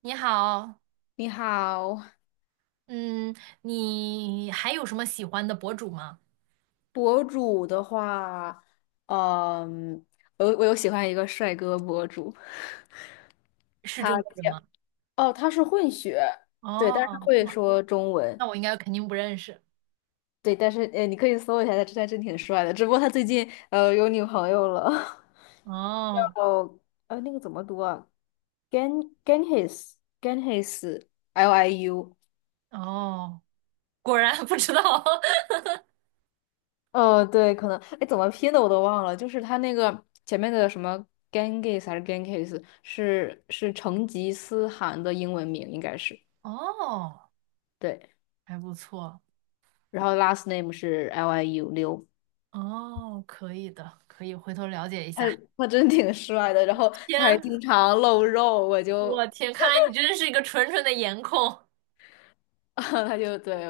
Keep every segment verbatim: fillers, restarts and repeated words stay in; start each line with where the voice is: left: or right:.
right: 你好，
left: 你好，
right: 嗯，你还有什么喜欢的博主吗？
left: 博主的话，嗯，我我有喜欢一个帅哥博主，
right: 是
left: 他
right: 中国人
left: 叫
right: 吗？
left: 哦，他是混血，对，但是他
right: 哦，
left: 会
right: 那
left: 说中文，
right: 那我应该肯定不认识。
left: 对，但是呃，你可以搜一下，他他真挺帅的，只不过他最近呃有女朋友了，叫
right: 哦
left: 呃那个怎么读啊？Gan Ganhis Ganhis L I U。
right: 哦，果然 不知道。
left: 呃，对，可能，哎，怎么拼的我都忘了，就是他那个前面的什么 Genghis 还是 Genghis，是是成吉思汗的英文名，应该是
right: 哦，
left: 对，
right: 还不错。
left: 然后 last name 是 Liu 刘，
right: 哦，可以的，可以回头了解一
left: 他
right: 下。
left: 他真挺帅的，然后他还经
right: 天，
left: 常露肉，我就
right: 我天，看来你真的是一个纯纯的颜控。
left: 他就对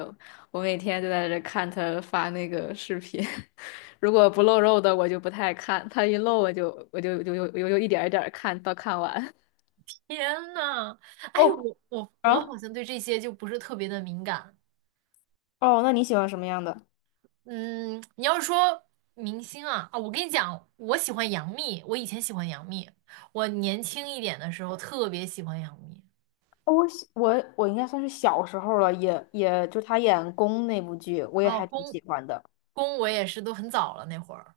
left: 我每天就在这看他发那个视频，如果不露肉的我就不太看，他一露我就我就就就就就一点儿一点儿看到看完。
right: 天呐，哎，
left: 哦
right: 我我我
left: 啊，
right: 好像对这些就不是特别的敏感。
left: 哦，那你喜欢什么样的？
right: 嗯，你要是说明星啊，啊，我跟你讲，我喜欢杨幂，我以前喜欢杨幂，我年轻一点的时候特别喜欢杨幂。
left: 我喜我我应该算是小时候了，也也就他演宫那部剧，我也
right: 啊，
left: 还挺
right: 宫
left: 喜欢的。
right: 宫我也是都很早了那会儿，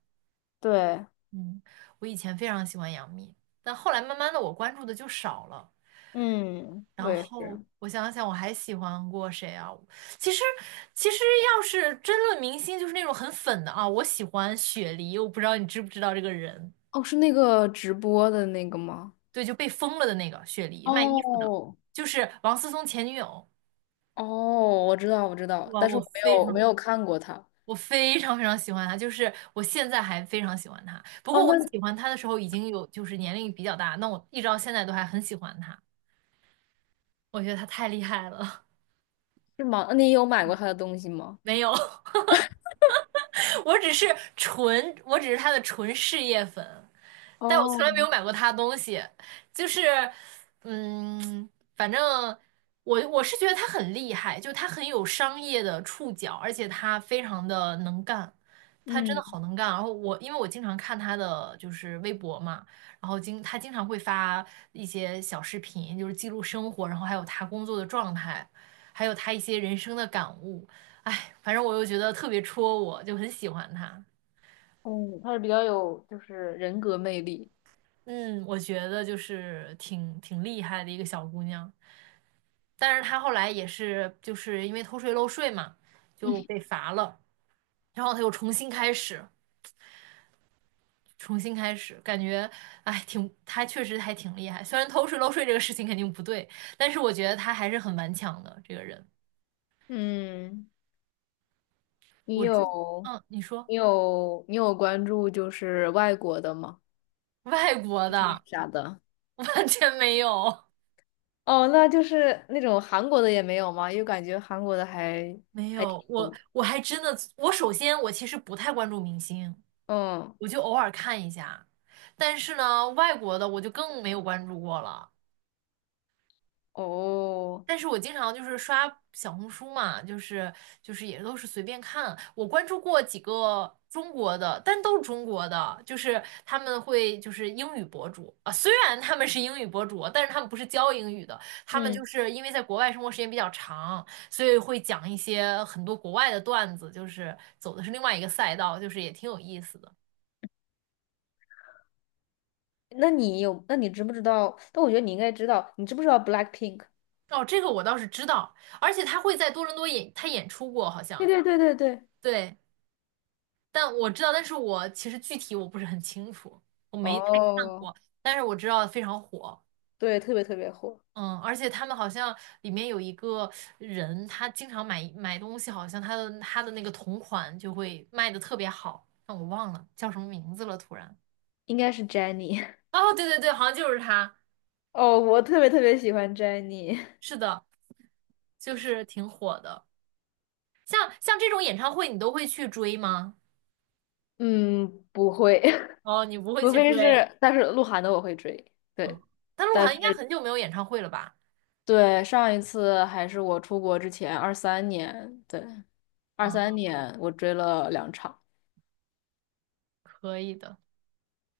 left: 对，
right: 嗯，我以前非常喜欢杨幂，但后来慢慢的我关注的就少了。
left: 嗯，我
right: 然
left: 也
right: 后
left: 是。
right: 我想想，我还喜欢过谁啊？其实其实要是争论明星，就是那种很粉的啊，我喜欢雪梨，我不知道你知不知道这个人。
left: 哦，是那个直播的那个吗？
right: 对，就被封了的那个雪梨卖衣服的，
left: 哦，
right: 就是王思聪前女友。
left: 哦，我知道，我知道，
right: 哇，
left: 但是
right: 我
left: 我没
right: 非
left: 有我没
right: 常，
left: 有看过他。
right: 我非常非常喜欢她，就是我现在还非常喜欢她。不
left: 哦，
right: 过我
left: 那
right: 喜欢她的时候已经有就是年龄比较大，那我一直到现在都还很喜欢她，我觉得她太厉害了。
left: 是吗？那你有买过他的东西吗？
right: 没有，我只是纯，我只是他的纯事业粉，但我从来没有
left: 哦，
right: 买过他的东西。就是，嗯，反正我我是觉得他很厉害，就他很有商业的触角，而且他非常的能干，他真的
left: 嗯
right: 好能干。然后我因为我经常看他的就是微博嘛，然后经他经常会发一些小视频，就是记录生活，然后还有他工作的状态，还有他一些人生的感悟。哎，反正我又觉得特别戳我，就很喜欢她。
left: 嗯，他是比较有就是人格魅力。
right: 嗯，我觉得就是挺挺厉害的一个小姑娘，但是她后来也是就是因为偷税漏税嘛，就被罚了，然后她又重新开始，重新开始，感觉哎挺，她确实还挺厉害。虽然偷税漏税这个事情肯定不对，但是我觉得她还是很顽强的这个人。
left: 嗯，你
right: 我自，
left: 有
right: 嗯，你说
left: 你有你有关注就是外国的吗？
right: 外国
left: 一些
right: 的
left: 啥的？
right: 完全没有。
left: 哦，那就是那种韩国的也没有吗？因为感觉韩国的还
right: 没有，我
left: 哦，
right: 我还真的，我首先我其实不太关注明星，
left: 嗯，
right: 我就偶尔看一下，但是呢，外国的我就更没有关注过了。
left: 哦，
right: 但是我经常就是刷小红书嘛，就是就是也都是随便看。我关注过几个中国的，但都是中国的，就是他们会就是英语博主啊，虽然他们是英语博主，但是他们不是教英语的，他们就
left: 嗯，
right: 是因为在国外生活时间比较长，所以会讲一些很多国外的段子，就是走的是另外一个赛道，就是也挺有意思的。
left: 那你有，那你知不知道？但我觉得你应该知道，你知不知道 BLACKPINK？
right: 哦，这个我倒是知道，而且他会在多伦多演，他演出过好
left: 对
right: 像，
left: 对对对对，
right: 对。但我知道，但是我其实具体我不是很清楚，我没太看
left: 哦，
right: 过，但是我知道非常火，
left: 对，特别特别火，
right: 嗯，而且他们好像里面有一个人，他经常买买东西，好像他的他的那个同款就会卖的特别好，但我忘了叫什么名字了，突然。
left: 应该是 Jennie。
right: 哦，对对对，好像就是他，
left: 哦，我特别特别喜欢 Jennie。
right: 是的，就是挺火的。像像这种演唱会，你都会去追吗？
left: 嗯，不会，
right: 哦，你不会
left: 除
right: 去
left: 非
right: 追，
left: 是，但是鹿晗的我会追，
right: 嗯，
left: 对，
right: 但鹿
left: 但
right: 晗应该
left: 是。
right: 很久没有演唱会了吧？
left: 对，上一次还是我出国之前，二三年，对，二三
right: 嗯，
left: 年我追了两场，
right: 可以的。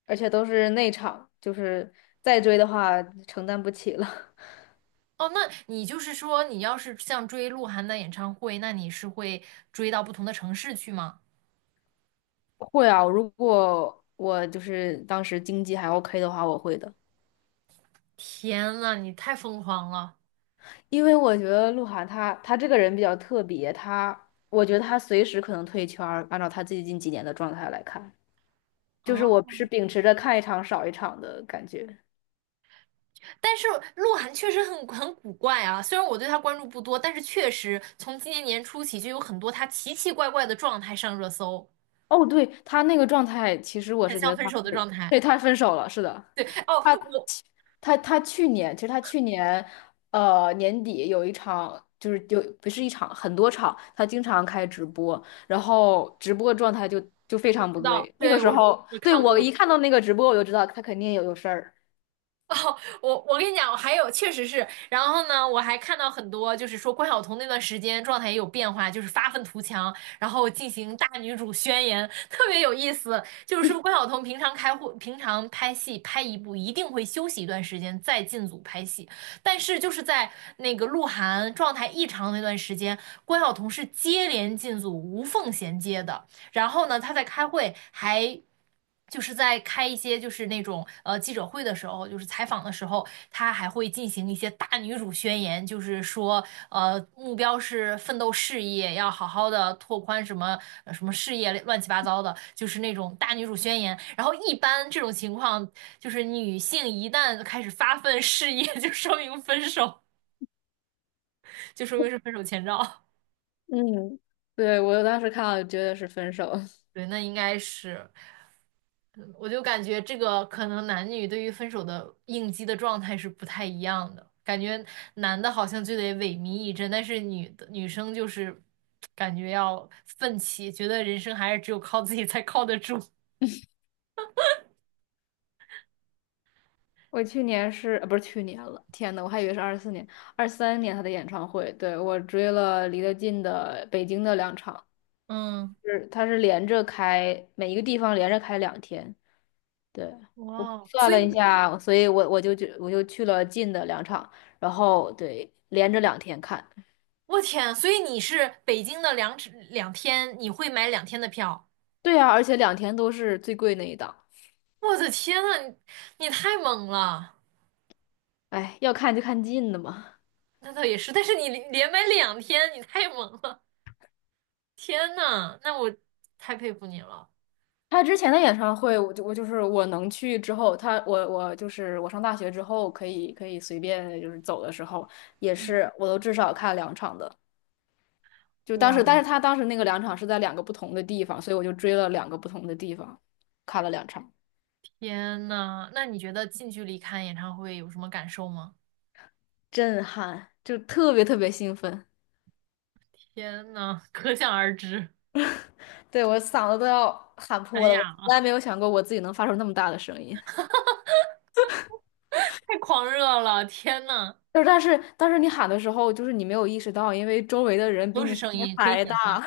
left: 而且都是内场，就是再追的话承担不起了。
right: 哦，那你就是说，你要是像追鹿晗的演唱会，那你是会追到不同的城市去吗？
left: 会啊，如果我就是当时经济还 OK 的话，我会的。
right: 天呐，你太疯狂了！
left: 因为我觉得鹿晗他他这个人比较特别，他我觉得他随时可能退圈儿按照他最近几年的状态来看，就
right: 啊！
left: 是我是秉持着看一场少一场的感觉。
right: 但是鹿晗确实很很古怪啊，虽然我对他关注不多，但是确实从今年年初起就有很多他奇奇怪怪的状态上热搜，
left: 哦，对，他那个状态，其实我
right: 很
left: 是觉
right: 像
left: 得
right: 分
left: 他
right: 手的
left: 是，
right: 状态。
left: 对，他分手了，是的，
right: 哦，
left: 他
right: 我
left: 他他去年，其实他去年，呃，年底有一场，就是就不是一场，很多场，他经常开直播，然后直播状态就就非
right: 我
left: 常不
right: 知道，
left: 对。那个
right: 对，
left: 时
right: 我
left: 候，
right: 我
left: 对，
right: 看
left: 我
right: 过，
left: 一看到那个直播，我就知道他肯定有有事儿。
right: 哦，我我跟你讲，我还有确实是，然后呢，我还看到很多，就是说关晓彤那段时间状态也有变化，就是发愤图强，然后进行大女主宣言，特别有意思。就是说关晓彤平常开会，平常拍戏拍一部一定会休息一段时间再进组拍戏，但是就是在那个鹿晗状态异常那段时间，关晓彤是接连进组无缝衔接的。然后呢，他在开会还。就是在开一些就是那种呃记者会的时候，就是采访的时候，他还会进行一些大女主宣言，就是说呃目标是奋斗事业，要好好的拓宽什么呃什么事业乱七八糟的，就是那种大女主宣言。然后一般这种情况，就是女性一旦开始发奋事业，就说明分手，就说明是分手前兆。
left: 嗯，对，我当时看到觉得是分手。
right: 对，那应该是。嗯我就感觉这个可能男女对于分手的应激的状态是不太一样的，感觉男的好像就得萎靡一阵，但是女的女生就是感觉要奋起，觉得人生还是只有靠自己才靠得住。
left: 我去年是，呃不是去年了，天呐，我还以为是二四年、二三年他的演唱会。对，我追了离得近的北京的两场，
right: 嗯，
left: 是他是连着开，每一个地方连着开两天。对，我
right: 哇，
left: 算
right: 所以
left: 了一
right: 你
left: 下，所以我我就去我就去了近的两场，然后对，连着两天看。
right: 我天，所以你是北京的两只两天，你会买两天的票？
left: 对啊，而且两天都是最贵那一档。
right: 我的天呐，你你太猛了！
left: 哎，要看就看近的嘛。
right: 那倒也是，但是你连连买两天，你太猛了！天呐，那我太佩服你了。
left: 他之前的演唱会，我就我就是我能去之后，他我我就是我上大学之后可以可以随便就是走的时候，也
right: 嗯，
left: 是我都至少看两场的。就当时，但是
right: 我
left: 他当时那个两场是在两个不同的地方，所以我就追了两个不同的地方，看了两场，
right: 天呐，那你觉得近距离看演唱会有什么感受吗？
left: 震撼，就特别特别兴奋，
right: 天呐，可想而知，
left: 对，我嗓子都要喊
right: 哎
left: 破了，我
right: 哑
left: 从
right: 了，
left: 来没有想过我自己能发出那么大的声音。
right: 太狂热了，天呐，
left: 就是但是但是你喊的时候，就是你没有意识到，因为周围的人比
right: 都是
left: 你声
right: 声
left: 音
right: 音，可以
left: 还
right: 想
left: 大。
right: 象，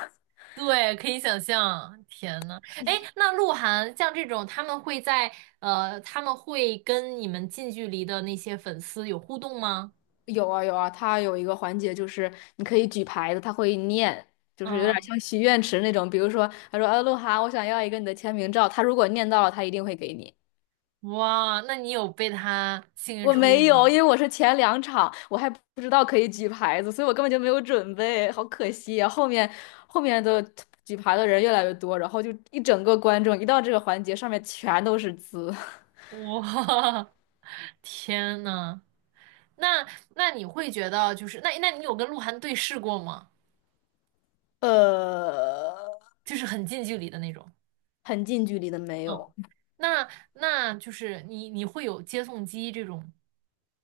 right: 对，可以想象，天呐，哎，那鹿晗像这种，他们会在呃，他们会跟你们近距离的那些粉丝有互动吗？
left: 有啊有啊，他有一个环节就是你可以举牌子，他会念，就是有点
right: 嗯，
left: 像许愿池那种。比如说，他说：“呃，鹿晗，我想要一个你的签名照。”他如果念到了，他一定会给你。
right: 哇，那你有被他幸运
left: 我
right: 抽
left: 没
right: 中吗？
left: 有，因为我是前两场，我还不知道可以举牌子，所以我根本就没有准备，好可惜啊！后面后面的举牌的人越来越多，然后就一整个观众一到这个环节，上面全都是字，
right: 哇，天呐！那那你会觉得就是那那你有跟鹿晗对视过吗？
left: 呃，
right: 就是很近距离的那种。
left: 很近距离的没
right: 嗯，
left: 有，
right: 那那就是你你会有接送机这种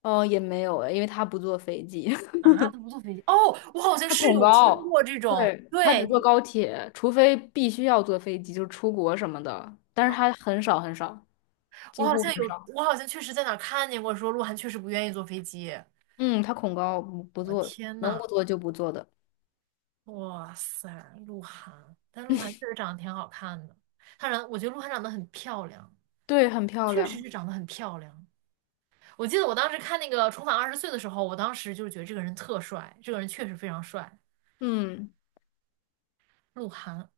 left: 哦，也没有，因为他不坐飞机。
right: 啊？他不坐飞机哦，我好像
left: 他
right: 是
left: 恐
right: 有听
left: 高，
right: 过这种，
left: 对，他只坐
right: 对，
left: 高铁，除非必须要坐飞机，就是出国什么的，但是
right: 啊，
left: 他很少很少，
right: 我
left: 几
right: 好
left: 乎
right: 像
left: 很
right: 有，
left: 少。
right: 我好像确实在哪儿看见过，说鹿晗确实不愿意坐飞机。
left: 嗯，他恐高，不不
right: 我
left: 坐，
right: 天
left: 能
right: 呐，
left: 不坐就不坐的。
right: 哇塞，鹿晗，但鹿晗确实长得挺好看的，他长，我觉得鹿晗长得很漂亮，
left: 对，很漂
right: 确实
left: 亮。
right: 是长得很漂亮。我记得我当时看那个《重返二十岁》的时候，我当时就是觉得这个人特帅，这个人确实非常帅，
left: 嗯，
right: 鹿晗。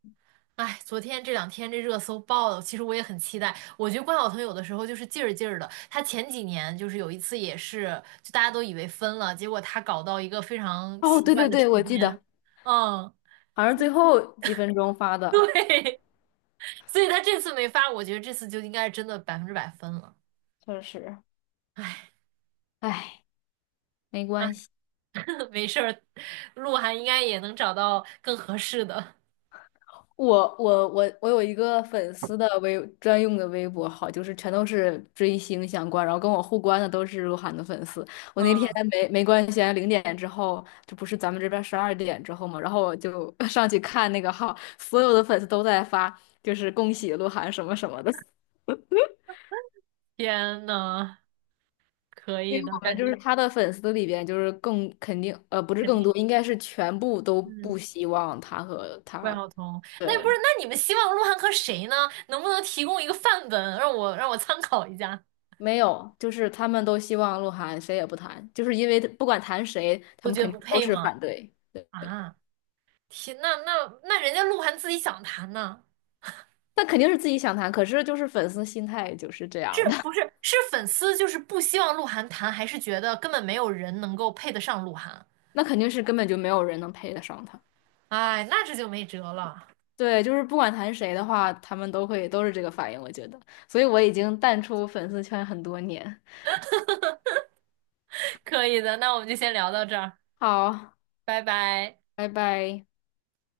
right: 哎，昨天这两天这热搜爆了，其实我也很期待。我觉得关晓彤有的时候就是劲儿劲儿的，她前几年就是有一次也是，就大家都以为分了，结果她搞到一个非常
left: 哦，
right: 奇
left: 对
right: 怪
left: 对
right: 的时
left: 对，我记
right: 间，
left: 得，
right: 嗯，
left: 好像是最后几分钟发的，
right: 对，所以她这次没发，我觉得这次就应该是真的百分之百分了。
left: 确实，
right: 哎，
left: 唉，没
right: 啊，
left: 关系。
right: 没事儿，鹿晗应该也能找到更合适的。
left: 我我我我有一个粉丝的微专用的微博号，就是全都是追星相关，然后跟我互关的都是鹿晗的粉丝。我那天
right: 嗯，
left: 没没关系啊，零点之后，这不是咱们这边十二点之后嘛，然后我就 上去看那个号，所有的粉丝都在发，就是恭喜鹿晗什么什么的。
right: 天呐！可
left: 因
right: 以
left: 为
right: 的，
left: 我们
right: 感
left: 就是
right: 觉
left: 他的粉丝里边，就是更肯定，呃，不是
right: 肯
left: 更
right: 定，
left: 多，应该是全部都
right: 嗯，
left: 不希望他和
right: 怪
left: 他，
right: 好同。那不是，
left: 对。
right: 那你们希望鹿晗和谁呢？能不能提供一个范本，让我让我参考一下？
left: 没有，就是他们都希望鹿晗谁也不谈，就是因为不管谈谁，他
right: 都
left: 们
right: 觉得
left: 肯
right: 不
left: 定都
right: 配
left: 是
right: 吗？
left: 反对。对，
right: 啊，天，那那那人家鹿晗自己想谈呢，
left: 那肯定是自己想谈，可是就是粉丝心态就是这
right: 是
left: 样的，
right: 不是？是粉丝就是不希望鹿晗谈，还是觉得根本没有人能够配得上鹿晗？
left: 那肯定是根本就没有人能配得上他。
right: 哎，那这就没辙了。
left: 对，就是不管谈谁的话，他们都会都是这个反应，我觉得，所以我已经淡出粉丝圈很多年。
right: 可以的，那我们就先聊到这儿，
left: 好，
right: 拜拜。
left: 拜拜。